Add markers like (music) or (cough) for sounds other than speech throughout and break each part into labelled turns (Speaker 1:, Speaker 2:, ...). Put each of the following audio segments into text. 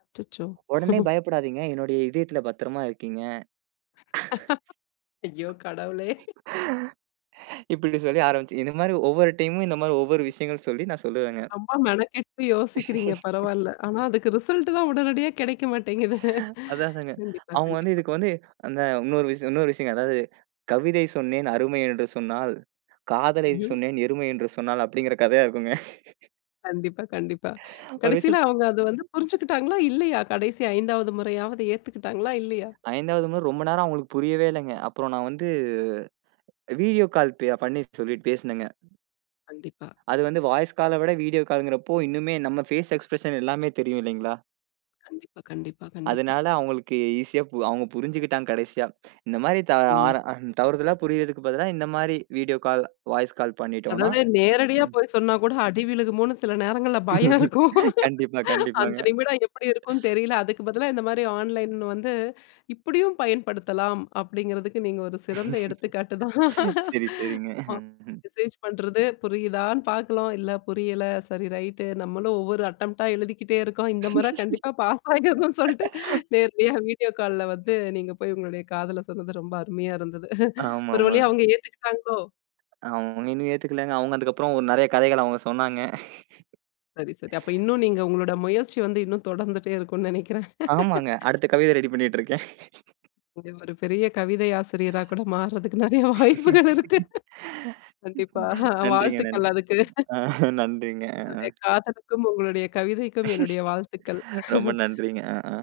Speaker 1: அச்சச்சோ!
Speaker 2: "உடனே
Speaker 1: (chuckles)
Speaker 2: பயப்படாதீங்க. என்னுடைய இதயத்தில பத்திரமா இருக்கீங்க."
Speaker 1: (laughs) ஐயோ! கடவுளே. (chuckles)
Speaker 2: (laughs) இப்படி சொல்லி ஆரம்பிச்சு இந்த மாரி ஒவ்வொரு டைமும் இந்த மாரி ஒவ்வொரு விஷயங்கள் சொல்லி நான் சொல்லுவேங்க.
Speaker 1: ரொம்ப மெனக்கெட்டு யோசிக்கிறீங்க
Speaker 2: (laughs)
Speaker 1: பரவாயில்ல. ஆனா, அதுக்கு ரிசல்ட் தான் உடனடியா கெடைக்க மாட்டேங்குது.
Speaker 2: (laughs) அதா அதாங்க.
Speaker 1: கண்டிப்பா
Speaker 2: அவங்க வந்து,
Speaker 1: கண்டிப்பா.
Speaker 2: இதுக்கு வந்து அந்த இன்னொரு விஷ இன்னொரு விஷயங்க. அதாவது "கவிதை சொன்னேன் அருமை என்று சொன்னாள், காதலை
Speaker 1: ம்ஹ்ம்.
Speaker 2: சொன்னேன் எருமை என்று சொன்னாள்" அப்படிங்கிற கதையா இருக்குங்க. (laughs)
Speaker 1: கண்டிப்பா, கண்டிப்பா.
Speaker 2: (inhales) ஒரு
Speaker 1: கடசில
Speaker 2: விஷயத்
Speaker 1: அவங்க அத வந்து புரிஞ்சுகிட்டாங்களா, இல்லையா? கடைசி 5வது முறையாவது ஏத்துக்கிட்டாங்களா, இல்லையா?
Speaker 2: 5 வது முறை ரொம்ப நேரம் அவங்களுக்கு புரியவே இல்லைங்க. அப்புறம் நான் வந்து வீடியோ கால் பே பண்ணி சொல்லி பேசினேங்க.
Speaker 1: கண்டிப்பா.
Speaker 2: அது வந்து வாய்ஸ் கால விட, வீடியோ காலுங்கிறப்போ இன்னுமே நம்ம பேஸ் எக்ஸ்பிரஷன் எல்லாமே தெரியும் இல்லைங்களா?
Speaker 1: கண்டிப்பா, கண்டிப்பா, கண்டிப்பா.
Speaker 2: அதனால அவங்களுக்கு ஈசியா அவங்க புரிஞ்சுக்கிட்டாங்க கடைசியா. இந்த மாரி தா
Speaker 1: ம்.
Speaker 2: ஆற அந் தவறுதலா புரியறதுக்கு பதிலா இந்த மாரி வீடியோ கால், வாய்ஸ் கால் பண்ணிட்டோனா
Speaker 1: அதாவது நேரடியா
Speaker 2: ம்.
Speaker 1: போய் சொன்னா கூட அடி விழுகுமோன்னு சில நேரங்கள்ல பயம் இருக்கும்.
Speaker 2: கண்டிப்பா,
Speaker 1: அந்த
Speaker 2: கண்டிப்பாங்க.
Speaker 1: நிமிடம் எப்படி இருக்குன்னு தெரியல. அதுக்கு பதிலா இந்த மாரி ஆன்லைன்னு வந்து, இப்படியும் பயன்படுத்தலாம் அப்படிங்கிறதுக்கு நீங்க ஒரு சிறந்த எடுத்துக்காட்டு தான்.
Speaker 2: சரி
Speaker 1: (laughs)
Speaker 2: சரிங்க.
Speaker 1: ஹா மெசேஜ் பண்றது புரியுதான்னு பார்க்கணும். இல்ல புரியல சரி ரைட்டு, நம்மளும் ஒவ்வொரு அட்டம்ப்ட்டா எழுதிக்கிட்டே இருக்கோம். இந்த முறை கண்டிப்பா பாஸ் ஆகிறணும்னு சொல்லிட்டு,
Speaker 2: (laughs)
Speaker 1: நேரடியா வீடியோ கால்ல வந்து நீங்க போய் உங்களுடைய காதல சொன்னது ரொம்ப அருமையா இருந்தது. (chuckles) ஒரு வழியா
Speaker 2: ஆமாமாங்க.
Speaker 1: அவங்க ஏத்துக்கிட்டாங்களோ!
Speaker 2: அவங்க இன்னும் ஏத்துக்கலங்க. அவங்க அதுக்கப்புறம் ஓ நெறைய கதைகள் அவங்க சொன்னாங்க.
Speaker 1: சரி, சரி. அப்ப
Speaker 2: (laughs)
Speaker 1: இன்னும் நீங்க உங்களோட முயற்சி வந்து, இன்னும் தொடர்ந்துட்டே இருக்கும்னு நெனைக்கிறேன்.
Speaker 2: ஆமாங்க.
Speaker 1: (laughs)
Speaker 2: அடுத்த கவிதை ரெடி பண்ணிட்டு இருக்கேன். (laughs)
Speaker 1: நீங்க ஒரு பெரிய கவிதை ஆசிரியரா கூட மாறுறதுக்கு நெறைய வாய்ப்புகள் இருக்கு. கண்டிப்பா.
Speaker 2: (laughs)
Speaker 1: ஹா
Speaker 2: நன்றிங்க
Speaker 1: வாழ்த்துக்கள்
Speaker 2: நன்றி.
Speaker 1: அதுக்கு.
Speaker 2: ஆ நன்றிங்க ஆ.
Speaker 1: உங்களுடைய காதலுக்கும், உங்களுடைய கவிதைக்கும் என்னுடைய வாழ்த்துக்கள்.
Speaker 2: (laughs) ரொம்ப
Speaker 1: (laughs)
Speaker 2: நன்றிங்க. அ ஆ.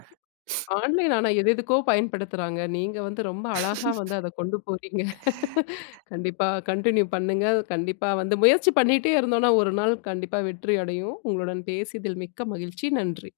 Speaker 2: (breath)
Speaker 1: ஆன்லைன் ஆனா எது எதுக்கோ பயன்படுத்துறாங்க. நீங்க வந்து ரொம்ப அழகா வந்து அத கொண்டு போறீங்க. (laughs)
Speaker 2: (laughs)
Speaker 1: கண்டிப்பா கன்டின்யூ பண்ணுங்க. கண்டிப்பா வந்து, முயற்சி பண்ணிட்டே இருந்தோம்னா ஒரு நாள் கண்டிப்பா வெற்றி அடையும். உங்களுடன் பேசியதில் மிக்க மகிழ்ச்சி. நன்றி.